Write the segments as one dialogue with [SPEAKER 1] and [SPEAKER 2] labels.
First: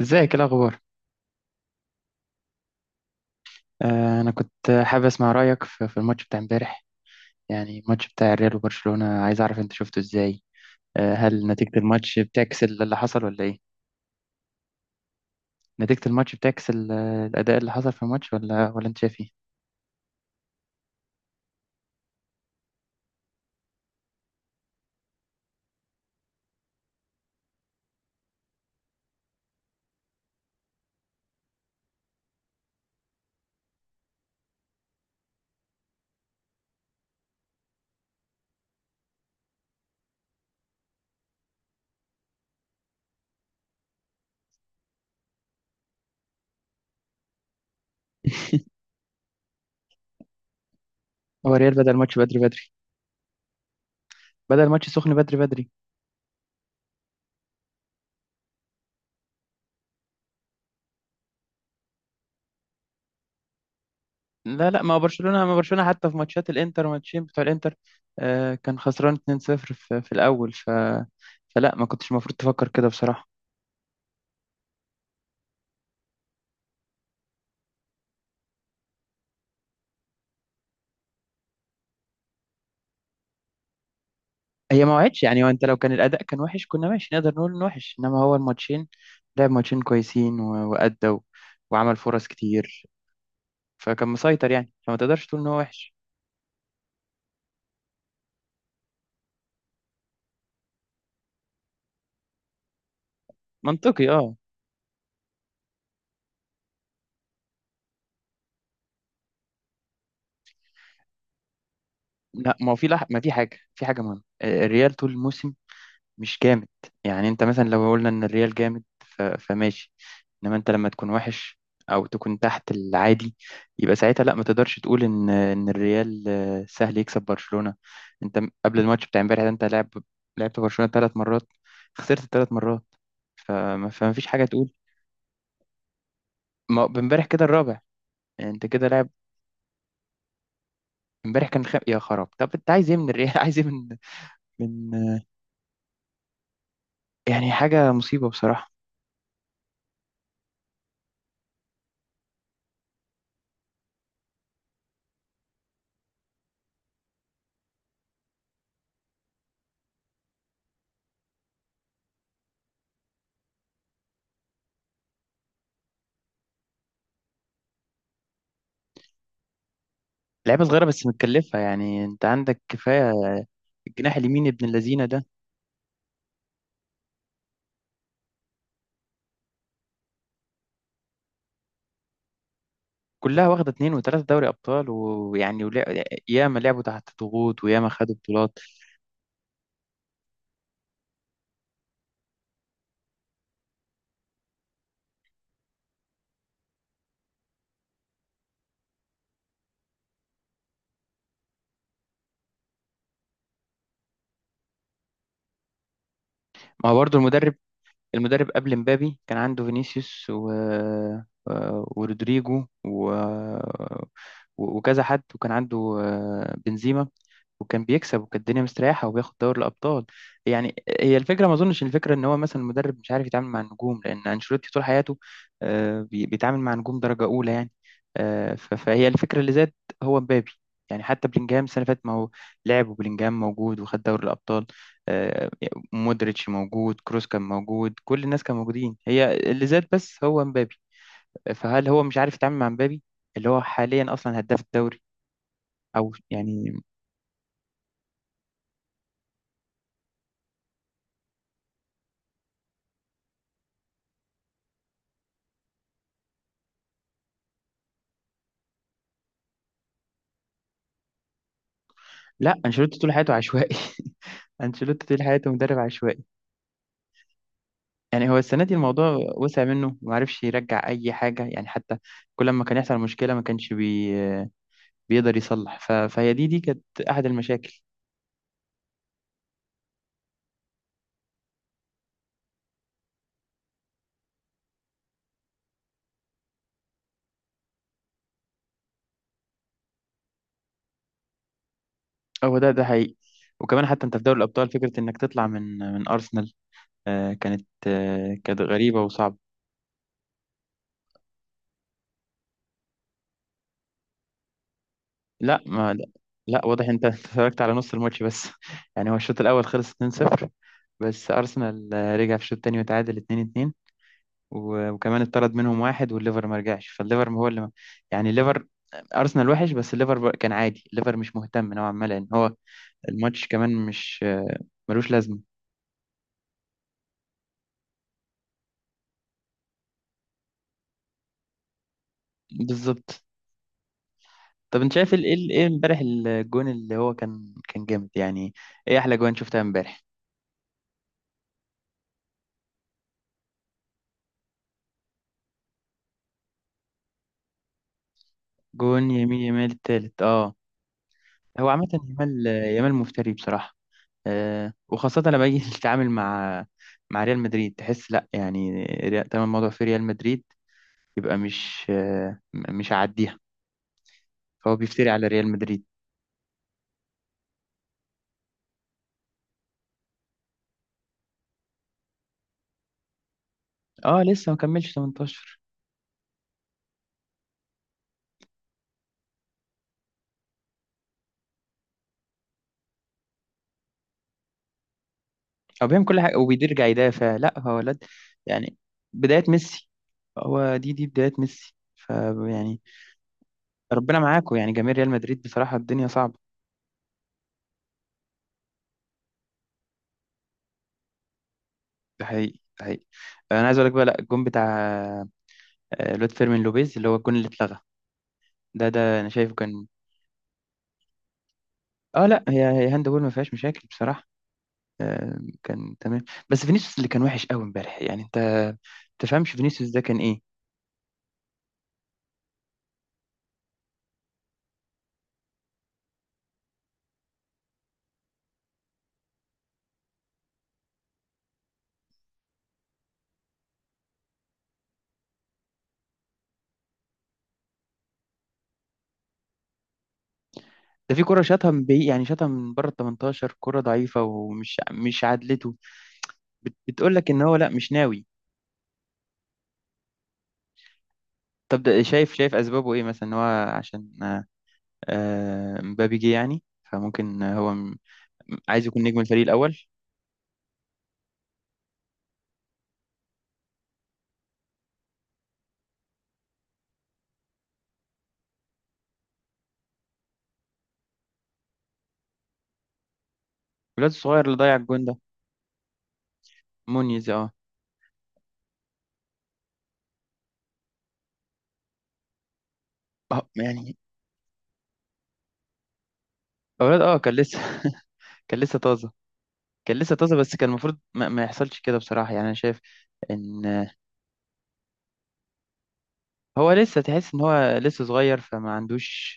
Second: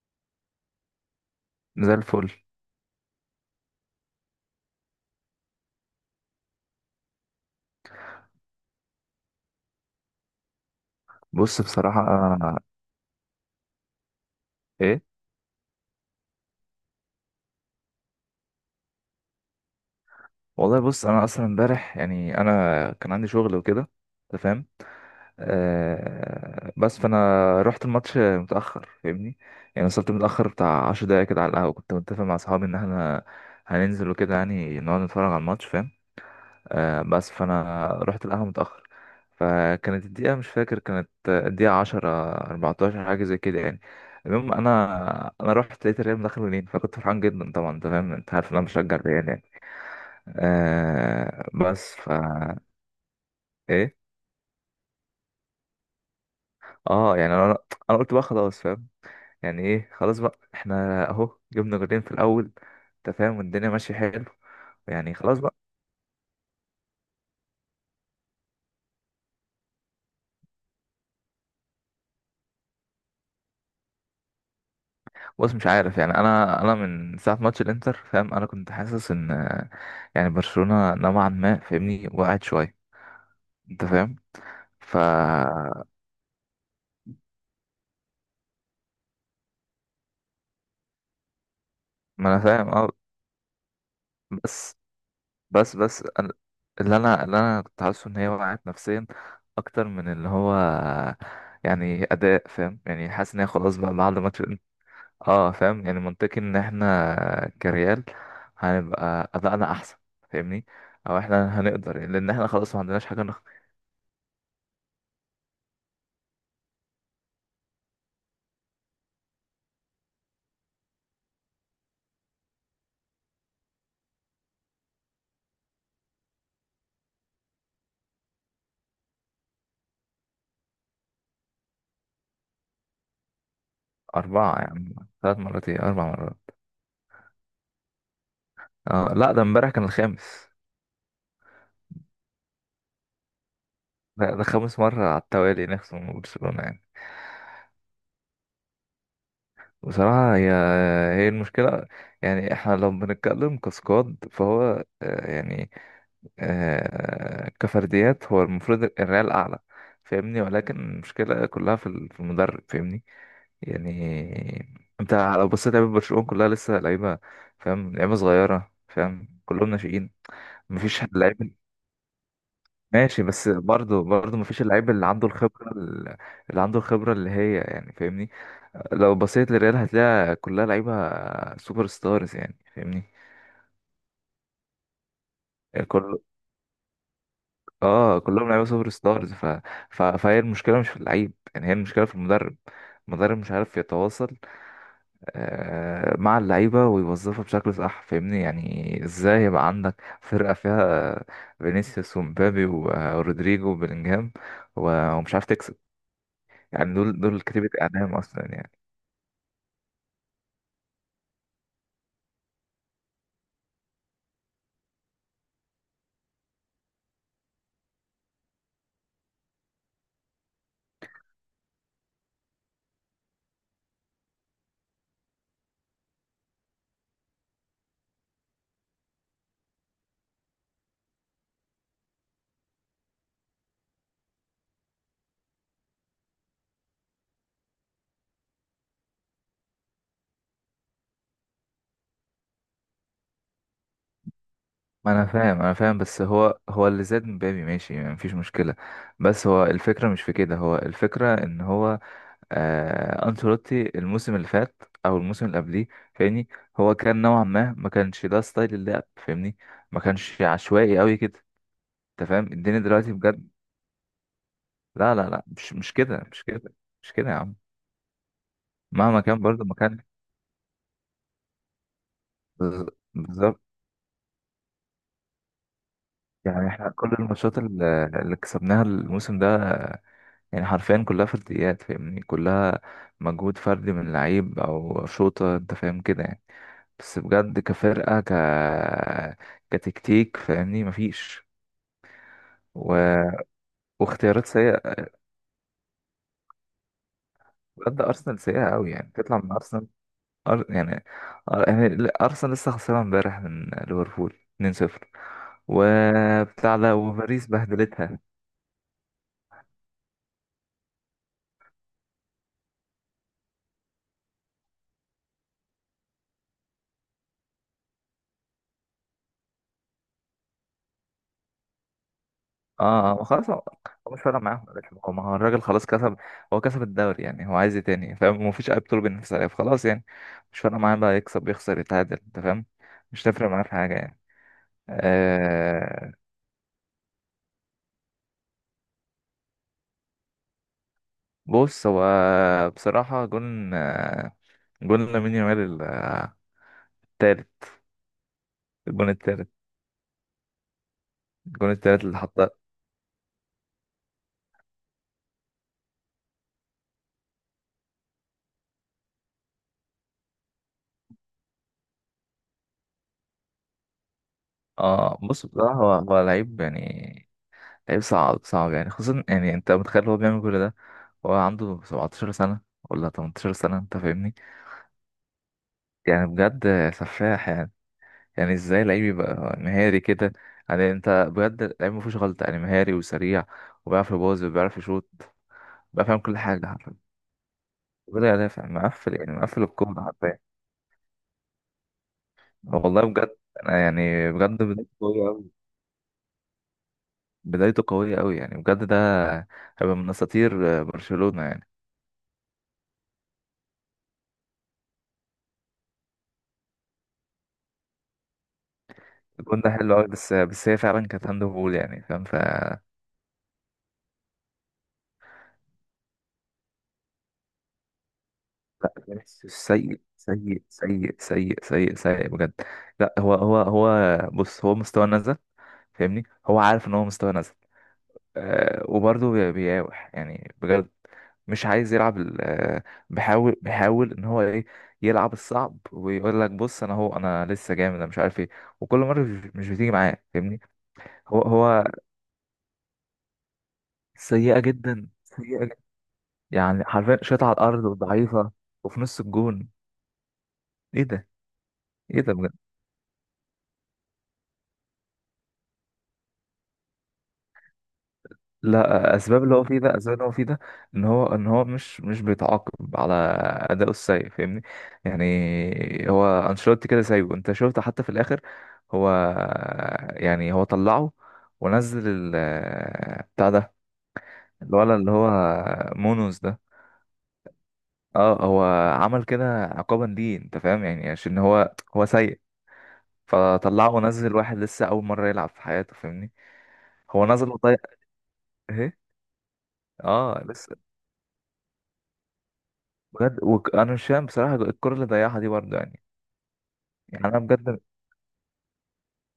[SPEAKER 1] ازيك، ايه الاخبار؟
[SPEAKER 2] زي الفل.
[SPEAKER 1] انا كنت حابب اسمع رايك في الماتش بتاع امبارح. يعني الماتش بتاع الريال وبرشلونه، عايز اعرف انت شفته ازاي؟ هل نتيجه الماتش بتعكس
[SPEAKER 2] بصراحة
[SPEAKER 1] اللي حصل ولا ايه؟
[SPEAKER 2] ايه
[SPEAKER 1] نتيجه الماتش بتعكس الاداء اللي حصل في الماتش، ولا انت شايف ايه؟
[SPEAKER 2] والله بص، انا اصلا امبارح يعني انا كان عندي شغل وكده، انت فاهم؟ آه، بس فانا رحت الماتش متأخر، فاهمني؟ يعني وصلت متأخر بتاع عشر دقايق كده على القهوة، كنت متفق مع اصحابي ان احنا هننزل وكده، يعني نقعد نتفرج على الماتش، فاهم؟ آه، بس فانا رحت القهوه متاخر، فكانت الدقيقه مش فاكر، كانت الدقيقه 10، 14 حاجه زي كده يعني. المهم انا، انا رحت لقيت الريال مدخل جولين، فكنت فرحان جدا طبعا، انت فاهم، انت عارف ان انا بشجع الريال يعني. آه
[SPEAKER 1] هو الريال بدأ
[SPEAKER 2] بس ف
[SPEAKER 1] الماتش بدري بدري.
[SPEAKER 2] ايه
[SPEAKER 1] بدأ الماتش سخن بدري بدري.
[SPEAKER 2] اه يعني انا، انا قلت بقى خلاص، فاهم؟ يعني ايه، خلاص بقى احنا اهو جبنا جولين في الاول، انت فاهم، والدنيا ماشيه حلو.
[SPEAKER 1] لا، لا، ما هو
[SPEAKER 2] يعني خلاص
[SPEAKER 1] برشلونه ما
[SPEAKER 2] بقى.
[SPEAKER 1] برشلونه حتى في ماتشات الانتر، ماتشين بتوع الانتر. كان خسران 2-0 في الاول، فلا ما كنتش المفروض تفكر كده بصراحه.
[SPEAKER 2] بص مش عارف يعني، انا، انا من ساعه ماتش الانتر، فاهم؟ انا كنت حاسس ان، يعني برشلونة نوعا ما فاهمني وقعت شوية، انت فاهم؟
[SPEAKER 1] هي ما
[SPEAKER 2] ف
[SPEAKER 1] وعدش يعني، وانت لو كان الاداء كان وحش كنا ماشي نقدر نقول انه وحش، انما هو الماتشين. لعب ماتشين كويسين وادى وعمل فرص
[SPEAKER 2] ما انا فاهم.
[SPEAKER 1] كتير.
[SPEAKER 2] اه،
[SPEAKER 1] فكان مسيطر يعني،
[SPEAKER 2] بس
[SPEAKER 1] فما تقدرش تقول ان هو
[SPEAKER 2] بس
[SPEAKER 1] وحش.
[SPEAKER 2] بس أنا- اللي انا، اللي انا كنت حاسه ان هي وقعت نفسيا اكتر من اللي هو يعني اداء، فاهم؟ يعني حاسس ان هي خلاص بقى
[SPEAKER 1] منطقي،
[SPEAKER 2] بعد
[SPEAKER 1] اه.
[SPEAKER 2] ماتش. اه، فاهم يعني، منطقي ان احنا كريال هنبقى ادائنا احسن، فاهمني؟ او احنا هنقدر لان احنا
[SPEAKER 1] لا، ما
[SPEAKER 2] خلاص
[SPEAKER 1] هو
[SPEAKER 2] ما
[SPEAKER 1] في
[SPEAKER 2] عندناش
[SPEAKER 1] ما
[SPEAKER 2] حاجة
[SPEAKER 1] في
[SPEAKER 2] نخ...
[SPEAKER 1] حاجه في حاجه مهمه، الريال طول الموسم مش جامد. يعني انت مثلا لو قلنا ان الريال جامد فماشي. انما انت لما تكون وحش او تكون تحت العادي، يبقى ساعتها لا ما تقدرش تقول ان الريال سهل يكسب برشلونة. انت قبل الماتش بتاع امبارح ده انت لعبت برشلونة 3 مرات. خسرت 3 مرات، فما فيش حاجة
[SPEAKER 2] اربعة
[SPEAKER 1] تقول.
[SPEAKER 2] يعني، ثلاث مرات، ايه اربع مرات.
[SPEAKER 1] ما امبارح كده الرابع، يعني انت كده لاعب.
[SPEAKER 2] اه لا، ده امبارح كان الخامس.
[SPEAKER 1] امبارح كان يا خراب. طب انت عايز ايه من الريال؟ عايز ايه من
[SPEAKER 2] ده، ده خامس
[SPEAKER 1] من
[SPEAKER 2] مرة على التوالي نخسر من برشلونة يعني.
[SPEAKER 1] يعني؟ حاجة مصيبة بصراحة.
[SPEAKER 2] بصراحة هي، هي المشكلة، يعني احنا لو بنتكلم كسكواد فهو، آه، يعني آه، كفرديات هو المفروض الريال أعلى، فاهمني؟ ولكن المشكلة كلها في ال- في المدرب، فاهمني؟ يعني انت لو بصيت لعيبة برشلونة كلها لسه لعيبة، فاهم؟ لعيبة صغيرة، فاهم؟ كلهم ناشئين،
[SPEAKER 1] لعيبه صغيره
[SPEAKER 2] مفيش
[SPEAKER 1] بس
[SPEAKER 2] لعيب
[SPEAKER 1] متكلفه، يعني انت عندك كفايه.
[SPEAKER 2] ماشي. بس برضه
[SPEAKER 1] الجناح
[SPEAKER 2] برضه
[SPEAKER 1] اليمين
[SPEAKER 2] مفيش
[SPEAKER 1] ابن
[SPEAKER 2] اللعيب
[SPEAKER 1] اللذينه
[SPEAKER 2] اللي
[SPEAKER 1] ده.
[SPEAKER 2] عنده الخبرة ال- اللي عنده الخبرة اللي هي يعني فاهمني، لو بصيت للريال هتلاقي كلها لعيبة سوبر ستارز يعني، فاهمني؟
[SPEAKER 1] كلها واخده 2 و3 دوري ابطال، ويعني
[SPEAKER 2] كل،
[SPEAKER 1] ياما لعبوا تحت ضغوط وياما خدوا
[SPEAKER 2] اه كلهم
[SPEAKER 1] بطولات.
[SPEAKER 2] لعيبة سوبر ستارز ف... ف... فهي المشكلة مش في اللعيب، يعني هي المشكلة في المدرب. المدرب مش عارف يتواصل، آه، مع اللعيبة ويوظفها بشكل صح، فاهمني؟ يعني ازاي يبقى عندك فرقة فيها فينيسيوس ومبابي و- ورودريجو وبيلينجهام و- ومش عارف تكسب؟
[SPEAKER 1] ما هو
[SPEAKER 2] يعني
[SPEAKER 1] برضه
[SPEAKER 2] دول، دول
[SPEAKER 1] المدرب.
[SPEAKER 2] كتيبة اعدام اصلا يعني.
[SPEAKER 1] قبل مبابي كان عنده فينيسيوس ورودريجو وكذا حد، وكان عنده بنزيما. وكان بيكسب وكانت الدنيا مستريحه، وبياخد دوري الابطال يعني. هي الفكره، ما اظنش الفكره ان هو مثلا المدرب مش عارف يتعامل مع النجوم، لان انشيلوتي طول حياته بيتعامل مع نجوم درجه اولى يعني. فهي الفكره اللي زاد هو مبابي. يعني حتى بلينجهام السنه اللي فاتت، ما هو لعب وبلينجهام موجود وخد دوري الابطال. آه، مودريتش موجود، كروس كان موجود، كل الناس كانوا موجودين، هي اللي زاد بس هو مبابي. فهل هو مش عارف يتعامل مع مبابي اللي هو حاليا اصلا هداف الدوري؟
[SPEAKER 2] ما انا فاهم، انا فاهم.
[SPEAKER 1] او
[SPEAKER 2] بس هو،
[SPEAKER 1] يعني.
[SPEAKER 2] هو اللي زاد مبابي ماشي، يعني مفيش مشكله. بس هو الفكره مش في كده، هو الفكره ان هو آه انشيلوتي الموسم اللي فات او الموسم اللي قبليه، فاهمني؟ هو كان نوعا ما ما كانش ده ستايل اللعب، فاهمني؟ ما كانش عشوائي قوي كده، انت فاهم
[SPEAKER 1] لا،
[SPEAKER 2] الدنيا
[SPEAKER 1] انشيلوتي
[SPEAKER 2] دلوقتي
[SPEAKER 1] طول حياته
[SPEAKER 2] بجد.
[SPEAKER 1] عشوائي. انشيلوتي
[SPEAKER 2] لا
[SPEAKER 1] طول
[SPEAKER 2] لا لا
[SPEAKER 1] حياته
[SPEAKER 2] مش،
[SPEAKER 1] مدرب
[SPEAKER 2] مش
[SPEAKER 1] عشوائي.
[SPEAKER 2] كده مش كده، مش كده يا عم.
[SPEAKER 1] يعني هو السنه دي
[SPEAKER 2] مهما
[SPEAKER 1] الموضوع
[SPEAKER 2] كان
[SPEAKER 1] وسع
[SPEAKER 2] برضه ما
[SPEAKER 1] منه
[SPEAKER 2] كان.
[SPEAKER 1] وما عرفش يرجع اي حاجه، يعني حتى كل ما كان
[SPEAKER 2] بز-
[SPEAKER 1] يحصل مشكله ما
[SPEAKER 2] بالظبط
[SPEAKER 1] كانش بيقدر يصلح، فهي دي
[SPEAKER 2] يعني
[SPEAKER 1] كانت
[SPEAKER 2] احنا كل
[SPEAKER 1] احد
[SPEAKER 2] الماتشات
[SPEAKER 1] المشاكل.
[SPEAKER 2] اللي اللي كسبناها الموسم ده، يعني حرفيا كلها فرديات، فاهمني؟ كلها مجهود فردي من لعيب او شوطة، انت فاهم كده يعني. بس بجد كفرقة، ك كتكتيك فاهمني مفيش،
[SPEAKER 1] هو ده حقيقي.
[SPEAKER 2] و...
[SPEAKER 1] وكمان حتى انت في دوري
[SPEAKER 2] واختيارات
[SPEAKER 1] الابطال فكره
[SPEAKER 2] سيئة.
[SPEAKER 1] انك تطلع من ارسنال كانت
[SPEAKER 2] بجد أرسنال
[SPEAKER 1] كانت
[SPEAKER 2] سيئة أوي،
[SPEAKER 1] غريبة
[SPEAKER 2] يعني
[SPEAKER 1] وصعبة.
[SPEAKER 2] تطلع من أرسنال؟ أر... يعني أر... يعني ل- أرسنال لسه خسران امبارح من ليفربول 2-0
[SPEAKER 1] لا ما لا, لا
[SPEAKER 2] وبتاع
[SPEAKER 1] واضح
[SPEAKER 2] ده،
[SPEAKER 1] انت
[SPEAKER 2] وباريس
[SPEAKER 1] اتفرجت على نص
[SPEAKER 2] بهدلتها.
[SPEAKER 1] الماتش بس. يعني هو الشوط الأول خلص 2-0. بس أرسنال رجع في الشوط التاني وتعادل 2-2. وكمان اتطرد منهم واحد، والليفر ما رجعش، فالليفر هو اللي ما يعني، الليفر. أرسنال وحش بس الليفر كان عادي، الليفر مش مهتم نوعا ما لأن هو
[SPEAKER 2] اه ما
[SPEAKER 1] الماتش
[SPEAKER 2] خلاص، هو
[SPEAKER 1] كمان
[SPEAKER 2] هو
[SPEAKER 1] مش
[SPEAKER 2] مش فارق معاهم يا باشا،
[SPEAKER 1] ملوش
[SPEAKER 2] هو ما هو
[SPEAKER 1] لازمة.
[SPEAKER 2] الراجل خلاص كسب، هو كسب الدوري، يعني هو عايز ايه تاني؟ فاهم؟ ما فيش اي بطوله بينافس عليها، فخلاص يعني مش فارق معاه بقى يكسب يخسر يتعادل، انت فاهم؟ مش
[SPEAKER 1] بالظبط.
[SPEAKER 2] تفرق معاه في حاجه يعني.
[SPEAKER 1] طب انت شايف ايه امبارح
[SPEAKER 2] آه
[SPEAKER 1] الجون اللي هو كان جامد يعني؟ ايه احلى جوان شفتها امبارح؟
[SPEAKER 2] بص هو، بصراحه جون آه، جون لامين يامال التالت. الجون
[SPEAKER 1] جون يمين
[SPEAKER 2] التالت،
[SPEAKER 1] يمال التالت، اه. هو
[SPEAKER 2] الجون
[SPEAKER 1] عامة،
[SPEAKER 2] التالت اللي
[SPEAKER 1] يمال
[SPEAKER 2] حطه.
[SPEAKER 1] يمال مفتري بصراحة. وخاصة لما يجي يتعامل مع ريال مدريد تحس لا يعني تمام الموضوع في ريال مدريد. يبقى مش آه م- مش هعديها. فهو بيفتري
[SPEAKER 2] اه
[SPEAKER 1] على
[SPEAKER 2] بص
[SPEAKER 1] ريال
[SPEAKER 2] بصراحه
[SPEAKER 1] مدريد.
[SPEAKER 2] هو هو لعيب يعني، لعيب صعب، صعب يعني، خصوصا يعني انت متخيل هو بيعمل كل ده هو عنده 17 سنه ولا 18 سنه؟ انت
[SPEAKER 1] اه،
[SPEAKER 2] فاهمني؟
[SPEAKER 1] لسه ما كملش 18.
[SPEAKER 2] يعني بجد سفاح يعني. يعني ازاي لعيب يبقى مهاري كده؟ يعني انت بجد لعيب مفيهوش غلطة يعني، مهاري وسريع وبيعرف يباظ وبيعرف يشوط،
[SPEAKER 1] هو بيعمل
[SPEAKER 2] بيعرف
[SPEAKER 1] كل
[SPEAKER 2] يعمل
[SPEAKER 1] حاجة
[SPEAKER 2] كل حاجة
[SPEAKER 1] وبيرجع
[SPEAKER 2] حرفيا،
[SPEAKER 1] يدافع، لا هو ولد
[SPEAKER 2] وبدا يدافع
[SPEAKER 1] يعني،
[SPEAKER 2] مقفل يعني،
[SPEAKER 1] بداية
[SPEAKER 2] مقفل
[SPEAKER 1] ميسي.
[SPEAKER 2] الكورة حرفيا.
[SPEAKER 1] هو دي بداية ميسي، يعني.
[SPEAKER 2] والله بجد، أنا
[SPEAKER 1] ربنا
[SPEAKER 2] يعني
[SPEAKER 1] معاكم
[SPEAKER 2] بجد
[SPEAKER 1] يعني جماهير
[SPEAKER 2] بدايته
[SPEAKER 1] ريال
[SPEAKER 2] قوية
[SPEAKER 1] مدريد،
[SPEAKER 2] أوي،
[SPEAKER 1] بصراحة الدنيا صعبة.
[SPEAKER 2] بدايته قوية أوي يعني، بجد ده هيبقى من أساطير برشلونة يعني.
[SPEAKER 1] ده حقيقي، ده حقيقي. انا عايز اقول لك بقى، لا الجون بتاع الواد فيرمين لوبيز اللي هو الجون اللي اتلغى. ده انا شايفه
[SPEAKER 2] الجون ده
[SPEAKER 1] كان.
[SPEAKER 2] حلو أوي، بس، بس هي فعلا كانت هاند بول يعني، فاهم؟
[SPEAKER 1] اه
[SPEAKER 2] ف
[SPEAKER 1] لا، هي هاند بول ما فيهاش مشاكل بصراحه. كان تمام. بس فينيسيوس اللي كان وحش قوي امبارح، يعني انت
[SPEAKER 2] لا،
[SPEAKER 1] تفهمش
[SPEAKER 2] فينيسيوس
[SPEAKER 1] فينيسيوس
[SPEAKER 2] سيء
[SPEAKER 1] ده كان ايه؟
[SPEAKER 2] سيء سيء سيء سيء سيء بجد. لا هو هو بص، هو مستوى نزل، فاهمني؟ هو عارف ان هو مستوى نزل. أه، وبرضه بيقاوح يعني بجد، مش عايز يلعب ال- آه، بيحاول، بيحاول ان هو ايه، يلعب الصعب ويقول لك بص انا، هو انا لسه جامد انا مش عارف ايه، وكل مره مش بتيجي معاه، فاهمني؟
[SPEAKER 1] ده في
[SPEAKER 2] هو
[SPEAKER 1] كرة شاطها من
[SPEAKER 2] هو
[SPEAKER 1] بعيد، يعني شاطها من بره ال 18، كرة ضعيفة
[SPEAKER 2] سيئه
[SPEAKER 1] ومش
[SPEAKER 2] جدا،
[SPEAKER 1] مش
[SPEAKER 2] سيئه
[SPEAKER 1] عدلته.
[SPEAKER 2] جدا، يعني
[SPEAKER 1] بتقول
[SPEAKER 2] حرفيا
[SPEAKER 1] لك ان
[SPEAKER 2] شاطعه على
[SPEAKER 1] هو لا
[SPEAKER 2] الارض
[SPEAKER 1] مش ناوي.
[SPEAKER 2] وضعيفه، وفي نص الجون. ايه ده؟
[SPEAKER 1] طب ده
[SPEAKER 2] ايه ده
[SPEAKER 1] شايف
[SPEAKER 2] بجد؟
[SPEAKER 1] شايف اسبابه ايه مثلا، ان هو عشان مبابي جه يعني. فممكن هو عايز يكون
[SPEAKER 2] لا،
[SPEAKER 1] نجم الفريق
[SPEAKER 2] اسباب اللي هو
[SPEAKER 1] الاول.
[SPEAKER 2] فيه ده، اسباب اللي هو فيه ده ان هو، ان هو مش بيتعاقب على اداؤه السيء، فاهمني؟ يعني هو انشيلوتي كده سايبه، انت شفت حتى في الاخر هو، يعني هو طلعه ونزل ال بتاع ده
[SPEAKER 1] الواد الصغير اللي ضيع
[SPEAKER 2] الولد
[SPEAKER 1] الجون
[SPEAKER 2] اللي
[SPEAKER 1] ده،
[SPEAKER 2] هو مونوس ده.
[SPEAKER 1] مونيز، اه.
[SPEAKER 2] اه، هو عمل كده عقابا ليه، انت فاهم يعني؟ عشان هو هو سيء، فطلعه
[SPEAKER 1] يعني
[SPEAKER 2] ونزل واحد لسه اول مره يلعب في حياته، فاهمني؟
[SPEAKER 1] اولاد اه
[SPEAKER 2] هو
[SPEAKER 1] كان
[SPEAKER 2] نزل
[SPEAKER 1] لسه
[SPEAKER 2] وطيب
[SPEAKER 1] كان لسه
[SPEAKER 2] اهي،
[SPEAKER 1] طازه. كان لسه طازه،
[SPEAKER 2] اه
[SPEAKER 1] بس كان
[SPEAKER 2] لسه.
[SPEAKER 1] المفروض ما يحصلش كده بصراحه يعني انا شايف
[SPEAKER 2] بجد وك...
[SPEAKER 1] ان
[SPEAKER 2] انا مش فاهم بصراحه الكره اللي ضيعها دي برضه يعني.
[SPEAKER 1] هو لسه،
[SPEAKER 2] يعني
[SPEAKER 1] تحس
[SPEAKER 2] انا
[SPEAKER 1] ان هو
[SPEAKER 2] بجد،
[SPEAKER 1] لسه صغير فما عندوش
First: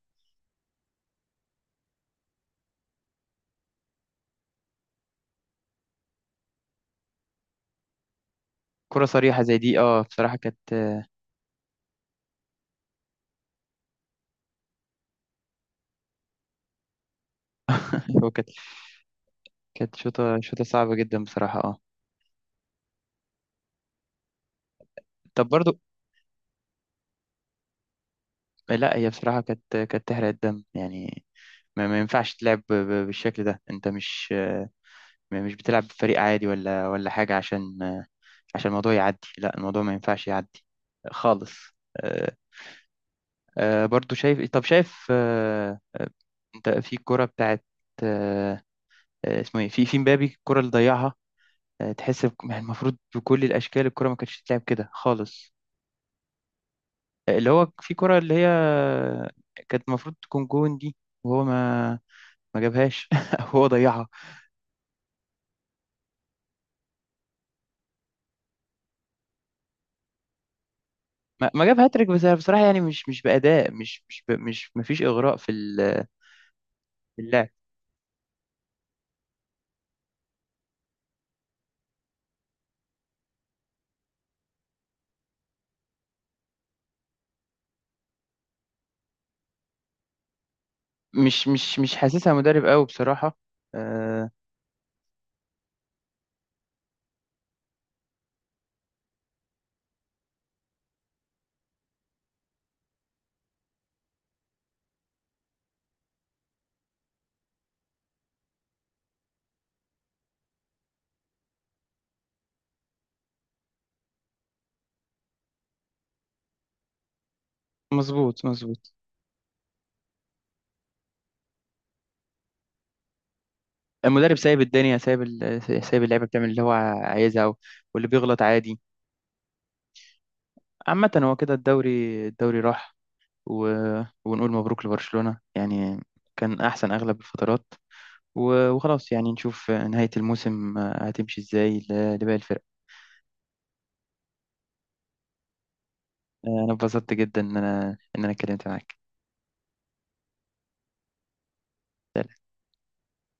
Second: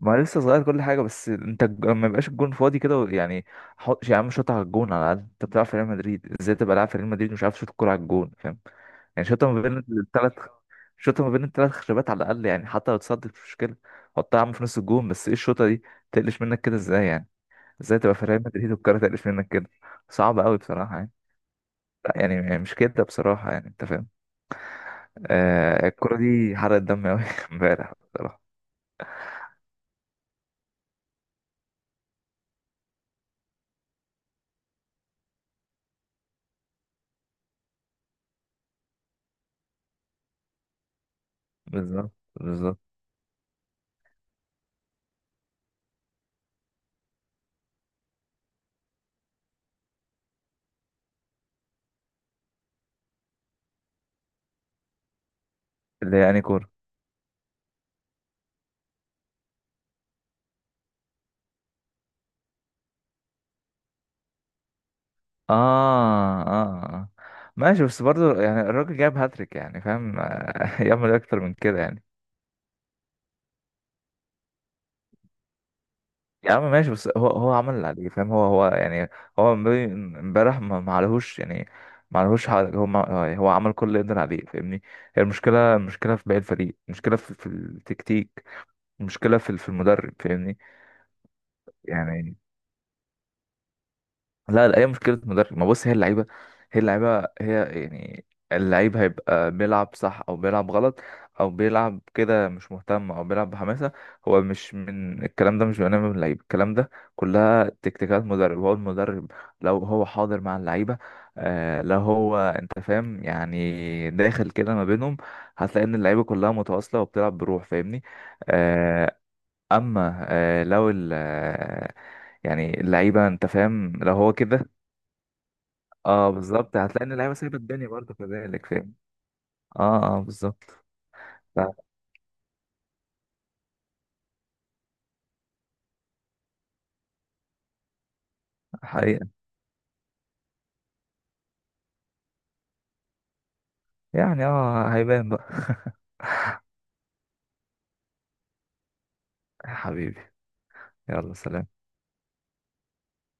[SPEAKER 2] ما أنا لسه صغير كل حاجه، بس انت الج- ما يبقاش الجون فاضي كده و- يعني حط يا عم شوطها على الجون على الاقل، انت بتلعب في ريال مدريد، ازاي تبقى لاعب في ريال مدريد ومش عارف تشوط الكره على الجون؟ فاهم؟
[SPEAKER 1] كره
[SPEAKER 2] يعني
[SPEAKER 1] صريحه
[SPEAKER 2] شوطها
[SPEAKER 1] زي
[SPEAKER 2] ما
[SPEAKER 1] دي،
[SPEAKER 2] بين
[SPEAKER 1] اه
[SPEAKER 2] الثلاث،
[SPEAKER 1] بصراحه كانت
[SPEAKER 2] شوطها ما بين الثلاث خشبات على الاقل، يعني حتى لو اتصدت مش مشكله. حطها يا عم في نص الجون، بس ايه الشوطه دي؟ تقلش منك كده ازاي يعني؟ ازاي تبقى في
[SPEAKER 1] هو
[SPEAKER 2] ريال
[SPEAKER 1] كانت
[SPEAKER 2] مدريد والكره تقلش منك كده؟
[SPEAKER 1] شوطه
[SPEAKER 2] صعبه قوي
[SPEAKER 1] شوطه صعبه
[SPEAKER 2] بصراحه يعني،
[SPEAKER 1] جدا بصراحه اه.
[SPEAKER 2] لا يعني، يعني مش كده بصراحه يعني، انت فاهم.
[SPEAKER 1] طب برضو،
[SPEAKER 2] آه الكورة دي حرقت دم أوي امبارح بصراحة.
[SPEAKER 1] لا هي بصراحه كانت تحرق الدم يعني. ما ينفعش تلعب بالشكل ده، انت مش بتلعب بفريق عادي ولا حاجه، عشان الموضوع يعدي، لا الموضوع ما ينفعش يعدي خالص.
[SPEAKER 2] بالظبط،
[SPEAKER 1] آه،
[SPEAKER 2] بالظبط.
[SPEAKER 1] برضو شايف، طب شايف انت في الكرة بتاعت آه اسمه ايه في مبابي الكرة اللي ضيعها. تحس يعني المفروض بكل الاشكال الكرة ما كانتش تتلعب كده خالص.
[SPEAKER 2] اللي هي يعني كورة.
[SPEAKER 1] اللي هو في كرة اللي هي كانت المفروض تكون جون دي، وهو ما جابهاش هو ضيعها.
[SPEAKER 2] آه آه آه، ماشي بس برضه يعني الراجل جاب هاتريك يعني، فاهم؟ آه، يعمل إيه أكتر
[SPEAKER 1] ما,
[SPEAKER 2] من
[SPEAKER 1] ما جاب
[SPEAKER 2] كده يعني؟
[SPEAKER 1] هاتريك، بس أنا بصراحة يعني مش بأداء، مش مش ب... مش ما فيش إغراء
[SPEAKER 2] يا عم ماشي، بس
[SPEAKER 1] في
[SPEAKER 2] هو
[SPEAKER 1] اللعب.
[SPEAKER 2] هو عمل اللي عليه، فاهم؟ هو يعني هو امبارح، امبارح ما، ما عليهوش يعني، ما عليهوش حاجة، هو ما هو عمل كل اللي يقدر عليه، فاهمني؟ هي المشكلة، المشكلة في باقي الفريق، المشكلة في، في التكتيك، المشكلة في في المدرب، فاهمني؟
[SPEAKER 1] مش حاسسها
[SPEAKER 2] يعني
[SPEAKER 1] مدرب قوي بصراحة. آه
[SPEAKER 2] لا لا، هي مشكله مدرب. ما بص، هي اللعيبه، هي اللعيبه هي يعني، اللعيب هيبقى بيلعب صح او بيلعب غلط، او بيلعب كده مش مهتم، او بيلعب بحماسه. هو مش، من الكلام ده مش بيبقى نابع من اللعيب الكلام ده، كلها تكتيكات مدرب. هو المدرب لو هو حاضر مع اللعيبه، آه لو هو انت فاهم يعني داخل كده ما بينهم، هتلاقي ان اللعيبه كلها متواصله وبتلعب بروح، فاهمني؟
[SPEAKER 1] مظبوط مظبوط.
[SPEAKER 2] آه. اما آه لو ال آه، يعني اللعيبه انت فاهم لو هو
[SPEAKER 1] المدرب سايب
[SPEAKER 2] كده.
[SPEAKER 1] الدنيا، سايب سايب اللعيبه
[SPEAKER 2] اه
[SPEAKER 1] بتعمل اللي هو
[SPEAKER 2] بالظبط، هتلاقي ان اللعيبه
[SPEAKER 1] عايزها،
[SPEAKER 2] سايبه الدنيا
[SPEAKER 1] واللي
[SPEAKER 2] برضه
[SPEAKER 1] بيغلط
[SPEAKER 2] كذلك،
[SPEAKER 1] عادي.
[SPEAKER 2] فاهم؟ اه اه بالظبط.
[SPEAKER 1] عامه هو كده
[SPEAKER 2] ف-
[SPEAKER 1] الدوري، الدوري راح، و... ونقول مبروك لبرشلونه يعني. كان احسن اغلب الفترات، وخلاص
[SPEAKER 2] حقيقه،
[SPEAKER 1] يعني نشوف نهايه الموسم هتمشي ازاي لباقي الفرق.
[SPEAKER 2] يعني اه هيبان بقى
[SPEAKER 1] انا اتبسطت جدا ان انا اتكلمت معاك.
[SPEAKER 2] حبيبي، يلا سلام.